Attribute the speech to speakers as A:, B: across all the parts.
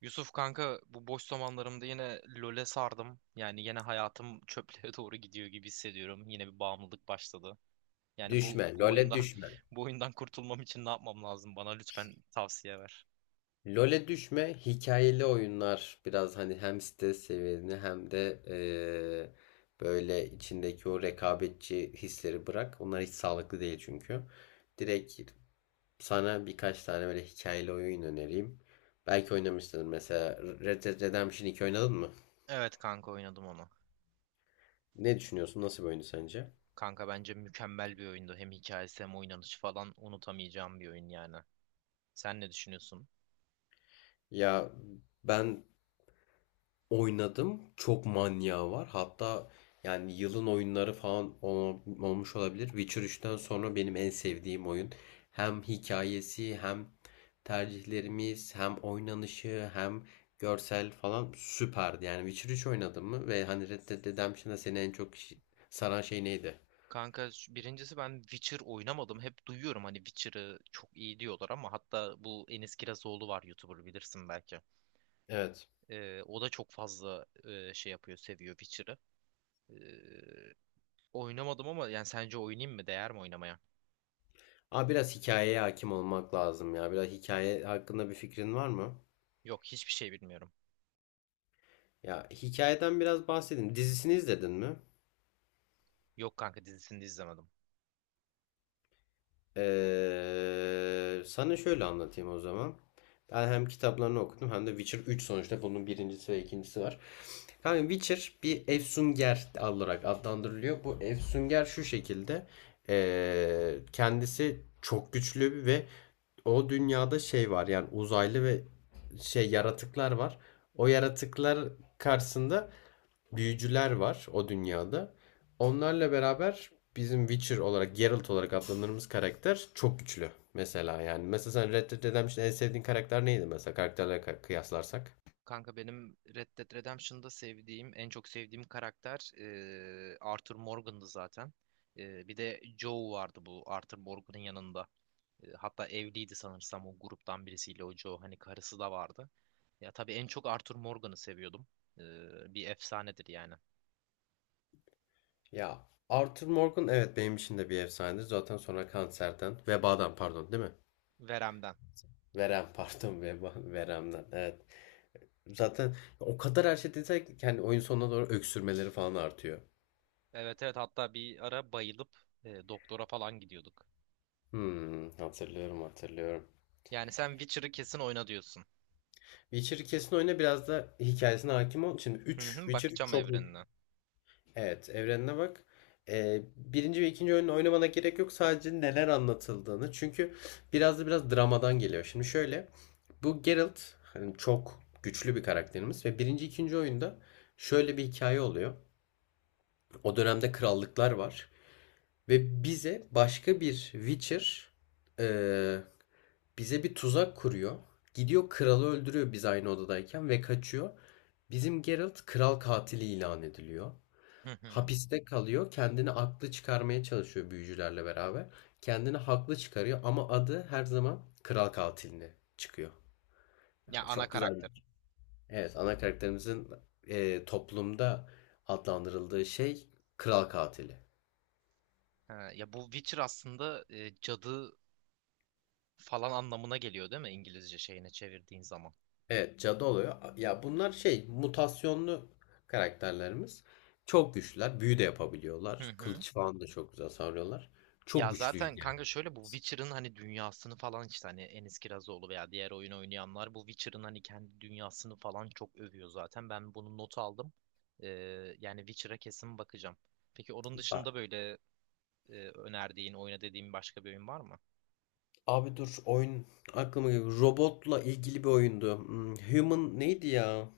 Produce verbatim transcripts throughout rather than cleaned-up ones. A: Yusuf kanka bu boş zamanlarımda yine LoL'e sardım. Yani yine hayatım çöplüğe doğru gidiyor gibi hissediyorum. Yine bir bağımlılık başladı. Yani bu
B: Düşme,
A: bu
B: LoL'e
A: oyundan
B: düşme.
A: bu oyundan kurtulmam için ne yapmam lazım? Bana lütfen tavsiye ver.
B: LoL'e düşme, hikayeli oyunlar biraz hani hem stres seviyeni hem de eee, böyle içindeki o rekabetçi hisleri bırak. Onlar hiç sağlıklı değil çünkü. Direkt sana birkaç tane böyle hikayeli oyun önereyim. Belki oynamışsındır, mesela Red Dead Redemption iki oynadın mı?
A: Evet kanka oynadım onu.
B: Ne düşünüyorsun? Nasıl bir oyundu sence?
A: Kanka bence mükemmel bir oyundu. Hem hikayesi hem oynanışı falan unutamayacağım bir oyun yani. Sen ne düşünüyorsun?
B: Ya ben oynadım. Çok manyağı var. Hatta yani yılın oyunları falan ol- olmuş olabilir. Witcher üçten sonra benim en sevdiğim oyun. Hem hikayesi hem tercihlerimiz hem oynanışı hem görsel falan süperdi. Yani Witcher üç oynadın mı? Ve hani Red Dead Redemption'da seni en çok şi- saran şey neydi?
A: Kanka şu- birincisi ben Witcher oynamadım. Hep duyuyorum hani Witcher'ı çok iyi diyorlar ama hatta bu Enis Kirazoğlu var, YouTuber, bilirsin belki.
B: Evet.
A: Ee, o da çok fazla e, şey yapıyor, seviyor Witcher'ı. Ee, Oynamadım ama yani sence oynayayım mı? Değer mi oynamaya?
B: Ama biraz hikayeye hakim olmak lazım ya. Biraz hikaye hakkında bir fikrin var mı?
A: Yok, hiçbir şey bilmiyorum.
B: Ya hikayeden biraz bahsedin. Dizisini izledin mi?
A: Yok kanka, dizisini de izlemedim.
B: Ee, sana şöyle anlatayım o zaman. Ben hem kitaplarını okudum hem de Witcher üç, sonuçta bunun birincisi ve ikincisi var. Kanka Witcher bir efsunger olarak adlandırılıyor. Bu efsunger şu şekilde. Ee, kendisi çok güçlü ve o dünyada şey var, yani uzaylı ve şey yaratıklar var. O yaratıklar karşısında büyücüler var o dünyada. Onlarla beraber bizim Witcher olarak, Geralt olarak adlandırdığımız karakter çok güçlü. Mesela yani. Mesela sen Red Dead Redemption'da en sevdiğin karakter neydi, mesela karakterlere kıyaslarsak?
A: Kanka benim Red Dead Redemption'da sevdiğim, en çok sevdiğim karakter e, Arthur Morgan'dı zaten. E, bir de Joe vardı bu Arthur Morgan'ın yanında. E, hatta evliydi sanırsam o gruptan birisiyle o Joe. Hani karısı da vardı. Ya tabii en çok Arthur Morgan'ı seviyordum. E, Bir efsanedir yani.
B: Ya Arthur Morgan, evet benim için de bir efsanedir. Zaten sonra kanserden, vebadan pardon, değil mi?
A: Verem'den.
B: Verem pardon, veba, veremden evet. Zaten o kadar her şey desek, yani oyun sonuna doğru öksürmeleri falan artıyor.
A: Evet, evet, hatta bir ara bayılıp e, doktora falan gidiyorduk.
B: Hmm, hatırlıyorum hatırlıyorum.
A: Yani sen Witcher'ı kesin oyna diyorsun.
B: Witcher'ı kesin oyna, biraz da hikayesine hakim ol. Şimdi
A: Hı
B: üç
A: hı,
B: Witcher
A: bakacağım
B: çok büyük.
A: evrenine.
B: Evet, evrenine bak. Ee, birinci ve ikinci oyunu oynamana gerek yok. Sadece neler anlatıldığını. Çünkü biraz da biraz dramadan geliyor. Şimdi şöyle. Bu Geralt hani çok güçlü bir karakterimiz. Ve birinci ikinci oyunda şöyle bir hikaye oluyor. O dönemde krallıklar var. Ve bize başka bir Witcher e, bize bir tuzak kuruyor. Gidiyor kralı öldürüyor biz aynı odadayken ve kaçıyor. Bizim Geralt kral katili ilan ediliyor.
A: Hı hı.
B: Hapiste kalıyor. Kendini aklı çıkarmaya çalışıyor büyücülerle beraber. Kendini haklı çıkarıyor ama adı her zaman kral katiline çıkıyor.
A: Ya
B: Yani
A: ana
B: çok güzel bir
A: karakter.
B: şey. Evet, ana karakterimizin e, toplumda adlandırıldığı şey kral katili.
A: Ha, ya bu Witcher aslında e, cadı falan anlamına geliyor değil mi, İngilizce şeyine çevirdiğin zaman?
B: Evet, cadı oluyor. Ya bunlar şey mutasyonlu karakterlerimiz. Çok güçlüler. Büyü de
A: Hı
B: yapabiliyorlar.
A: hı.
B: Kılıç falan da çok güzel savuruyorlar. Çok
A: Ya zaten
B: güçlüydü yani.
A: kanka şöyle, bu Witcher'ın hani dünyasını falan işte, hani Enis Kirazoğlu veya diğer oyun oynayanlar bu Witcher'ın hani kendi dünyasını falan çok övüyor zaten. Ben bunu not aldım. Ee, Yani Witcher'a kesin bakacağım. Peki onun
B: Bak,
A: dışında böyle e, önerdiğin, oyna dediğin başka bir oyun var mı?
B: abi dur, oyun aklıma geliyor. Robotla ilgili bir oyundu. Hmm, Human neydi ya?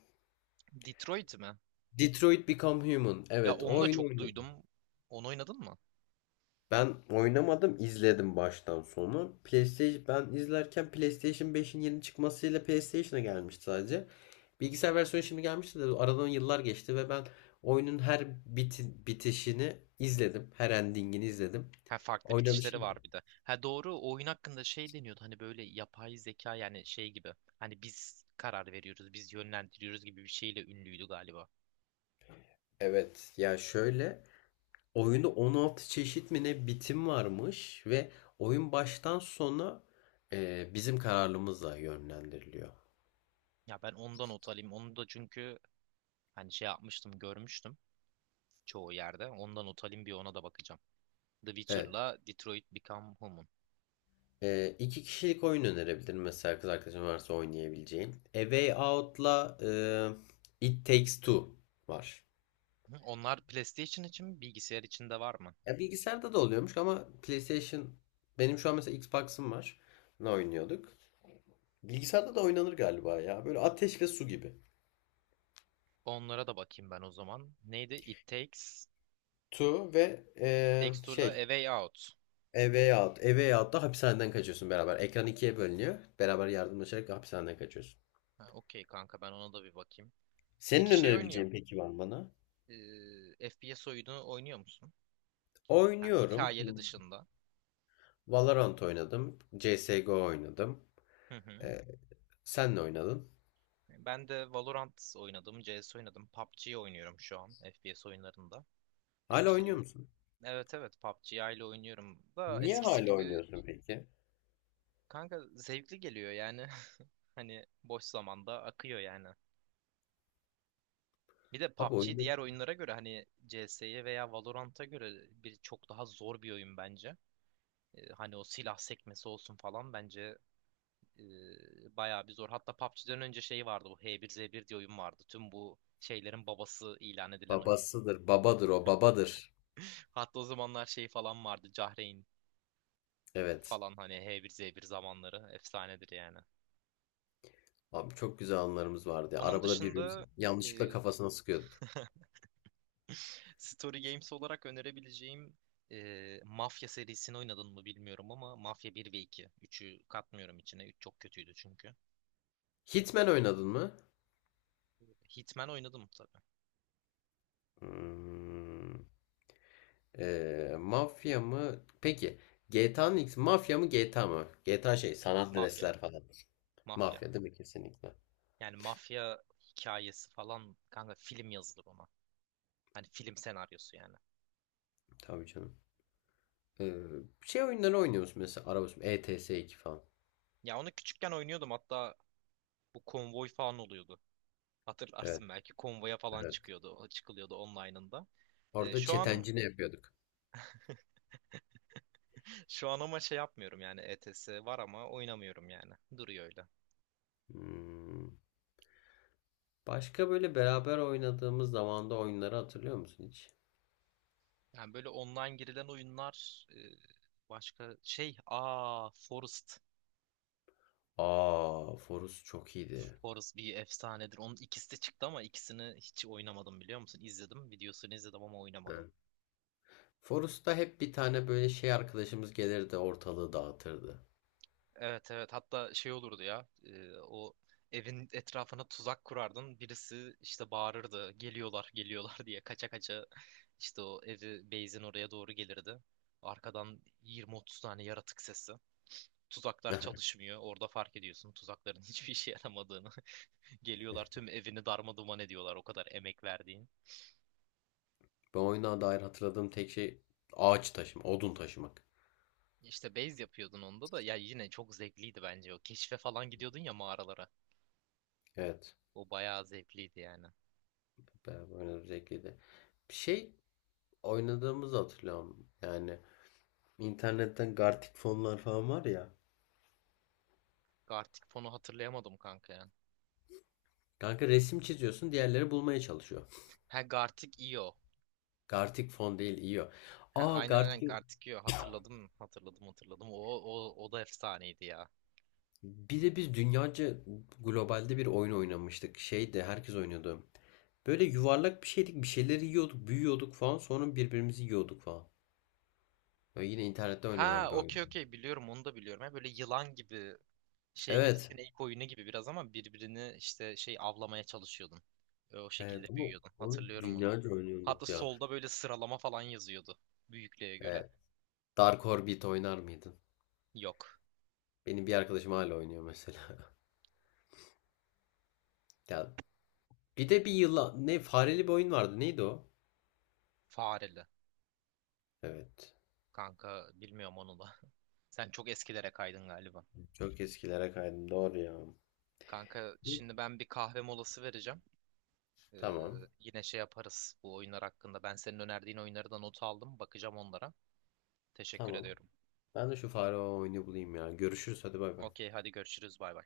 A: Detroit mi?
B: Detroit Become Human.
A: Ya
B: Evet, o
A: onu da
B: oyunu
A: çok
B: oynadım.
A: duydum. Onu oynadın mı?
B: Ben oynamadım, izledim baştan sona. PlayStation, ben izlerken PlayStation beşin yeni çıkmasıyla PlayStation'a gelmişti sadece. Bilgisayar versiyonu şimdi gelmişti de aradan yıllar geçti ve ben oyunun her biti- bitişini izledim. Her endingini izledim.
A: Ha, farklı bitişleri
B: Oynanışını.
A: var bir de. Ha doğru, o oyun hakkında şey deniyordu, hani böyle yapay zeka yani şey gibi. Hani biz karar veriyoruz, biz yönlendiriyoruz gibi bir şeyle ünlüydü galiba.
B: Evet ya şöyle, oyunda on altı çeşit mi ne bitim varmış ve oyun baştan sona e, bizim kararlılığımızla yönlendiriliyor.
A: Ya ben ondan not alayım. Onu da, çünkü hani şey yapmıştım, görmüştüm çoğu yerde. Ondan not alayım, bir ona da bakacağım. The
B: Evet.
A: Witcher'la Detroit Become Human.
B: Ee, iki kişilik oyun önerebilirim mesela, kız arkadaşın varsa oynayabileceğin. A Way Out'la e, It Takes Two var.
A: Hı, onlar PlayStation için mi, bilgisayar için de var mı?
B: Ya bilgisayarda da oluyormuş ama PlayStation, benim şu an mesela Xbox'ım var. Ne oynuyorduk? Bilgisayarda da oynanır galiba ya. Böyle ateş ve su gibi.
A: Onlara da bakayım ben o zaman. Neydi? It Takes.
B: Two ve
A: It
B: e,
A: Takes Two'la
B: şey
A: A Way Out.
B: A Way Out. A Way Out'ta hapishaneden kaçıyorsun beraber. Ekran ikiye bölünüyor. Beraber yardımlaşarak hapishaneden kaçıyorsun.
A: Ha, okey kanka, ben ona da bir bakayım.
B: Senin
A: Peki şey oynuyor.
B: önerebileceğin peki var mı bana?
A: Ee, F P S oyunu oynuyor musun? Ha,
B: Oynuyorum.
A: hikayeli dışında.
B: Valorant oynadım. C S G O oynadım.
A: Hı hı.
B: Ee, Sen ne oynadın?
A: Ben de Valorant oynadım, C S oynadım, P U B G oynuyorum şu an F P S oyunlarında. Ee,
B: Hala
A: işte
B: oynuyor musun?
A: evet, evet, P U B G ile oynuyorum da
B: Niye
A: eskisi
B: hala
A: gibi
B: oynuyorsun peki?
A: kanka zevkli geliyor yani. Hani boş zamanda akıyor yani. Bir de
B: Abi
A: P U B G
B: oyunda
A: diğer oyunlara göre, hani C S'ye veya Valorant'a göre bir çok daha zor bir oyun bence. Ee, hani o silah sekmesi olsun falan, bence e, bayağı bir zor. Hatta P U B G'den önce şey vardı, bu H bir Z bir diye oyun vardı. Tüm bu şeylerin babası ilan edilen oyun.
B: babasıdır, babadır o, babadır.
A: Hatta o zamanlar şey falan vardı, Cahreyn
B: Evet.
A: falan, hani H bir Z bir zamanları efsanedir yani.
B: Abi çok güzel anılarımız vardı ya.
A: Onun
B: Arabada birbirimizi
A: dışında
B: yanlışlıkla
A: e,
B: kafasına sıkıyorduk.
A: Story Games olarak önerebileceğim e, Mafya serisini oynadın mı bilmiyorum ama Mafya bir ve iki, üçü katmıyorum içine. Üç çok kötüydü çünkü.
B: Hitman oynadın mı?
A: Hitman oynadım tabii.
B: Hmm, ee, mafya mı? Peki. G T A'nın X, mafya mı G T A mı? G T A şey, sanat
A: Mafya.
B: Andreas'ler falan.
A: Mafya.
B: Mafya değil mi kesinlikle?
A: Yani mafya hikayesi falan, kanka film yazılır ona. Hani film senaryosu yani.
B: Tabii canım. Ee, Şey oyunları oynuyoruz, mesela araba sürme- E T S iki falan.
A: Ya onu küçükken oynuyordum, hatta bu konvoy falan oluyordu.
B: Evet,
A: Hatırlarsın belki, konvoya falan
B: evet.
A: çıkıyordu. O çıkılıyordu online'ında. E,
B: Orada
A: şu an
B: çetencini yapıyorduk.
A: şu an ama şey yapmıyorum yani, E T S var ama oynamıyorum yani. Duruyor öyle.
B: Hmm. Başka böyle beraber oynadığımız zamanda oyunları hatırlıyor musun hiç?
A: Yani böyle online girilen oyunlar, e, başka şey, aa, Forest.
B: Aa, Forus çok iyiydi.
A: Forest bir efsanedir. Onun ikisi de çıktı ama ikisini hiç oynamadım, biliyor musun? İzledim. Videosunu izledim ama oynamadım.
B: Evet. Forus'ta hep bir tane böyle şey arkadaşımız gelirdi, ortalığı dağıtırdı.
A: Evet, evet, hatta şey olurdu ya, e, o evin etrafına tuzak kurardın. Birisi işte bağırırdı, geliyorlar geliyorlar diye, kaça kaça işte o evi, base'in oraya doğru gelirdi. Arkadan yirmi otuz tane yaratık sesi. Tuzaklar çalışmıyor. Orada fark ediyorsun tuzakların hiçbir işe yaramadığını. Geliyorlar, tüm evini darmaduman ediyorlar, o kadar emek verdiğin.
B: Ben oyuna dair hatırladığım tek şey ağaç taşıma, odun taşımak.
A: İşte base yapıyordun onda da, ya yine çok zevkliydi bence o. Keşfe falan gidiyordun ya, mağaralara.
B: Evet.
A: O bayağı zevkliydi yani.
B: Beraber oynadığımız zevkliydi. Bir şey oynadığımızı hatırlıyorum. Yani İnternetten Gartic fonlar falan var ya.
A: Gartic fonu hatırlayamadım kanka ya.
B: Kanka resim çiziyorsun, diğerleri bulmaya çalışıyor.
A: Ha, Gartic Io.
B: Gartic fon değil, iyi o.
A: Ha,
B: Aa
A: aynen, aynen,
B: Gartic,
A: Gartic Io, hatırladım, hatırladım, hatırladım. O, o, o da efsaneydi ya.
B: bir de biz dünyaca globalde bir oyun oynamıştık. Şey de herkes oynuyordu. Böyle yuvarlak bir şeydik, bir şeyleri yiyorduk, büyüyorduk falan. Sonra birbirimizi yiyorduk falan. Böyle yine internette oynanan
A: Ha,
B: bir
A: okey,
B: oyun.
A: okey, biliyorum, onu da biliyorum. Ha, böyle yılan gibi, şey gibi,
B: Evet.
A: sinek oyunu gibi biraz ama birbirini işte şey avlamaya çalışıyordun. Ve o şekilde
B: Evet ama
A: büyüyordun.
B: onu
A: Hatırlıyorum onu.
B: dünyaca
A: Hatta
B: oynuyorduk ya.
A: solda böyle sıralama falan yazıyordu. Büyüklüğe göre.
B: Evet. Dark Orbit oynar mıydın?
A: Yok.
B: Benim bir arkadaşım hala oynuyor mesela. Ya bir de bir yılan ne fareli bir oyun vardı. Neydi o?
A: Fareli.
B: Evet.
A: Kanka bilmiyorum onu da. Sen çok eskilere kaydın galiba.
B: Çok eskilere kaydım. Doğru ya.
A: Kanka şimdi ben bir kahve molası vereceğim. Ee,
B: Tamam.
A: Yine şey yaparız bu oyunlar hakkında. Ben senin önerdiğin oyunları da not aldım. Bakacağım onlara. Teşekkür
B: Tamam.
A: ediyorum.
B: Ben de şu fare oyunu bulayım ya. Görüşürüz. Hadi bay bay.
A: Okey, hadi görüşürüz, bay bay.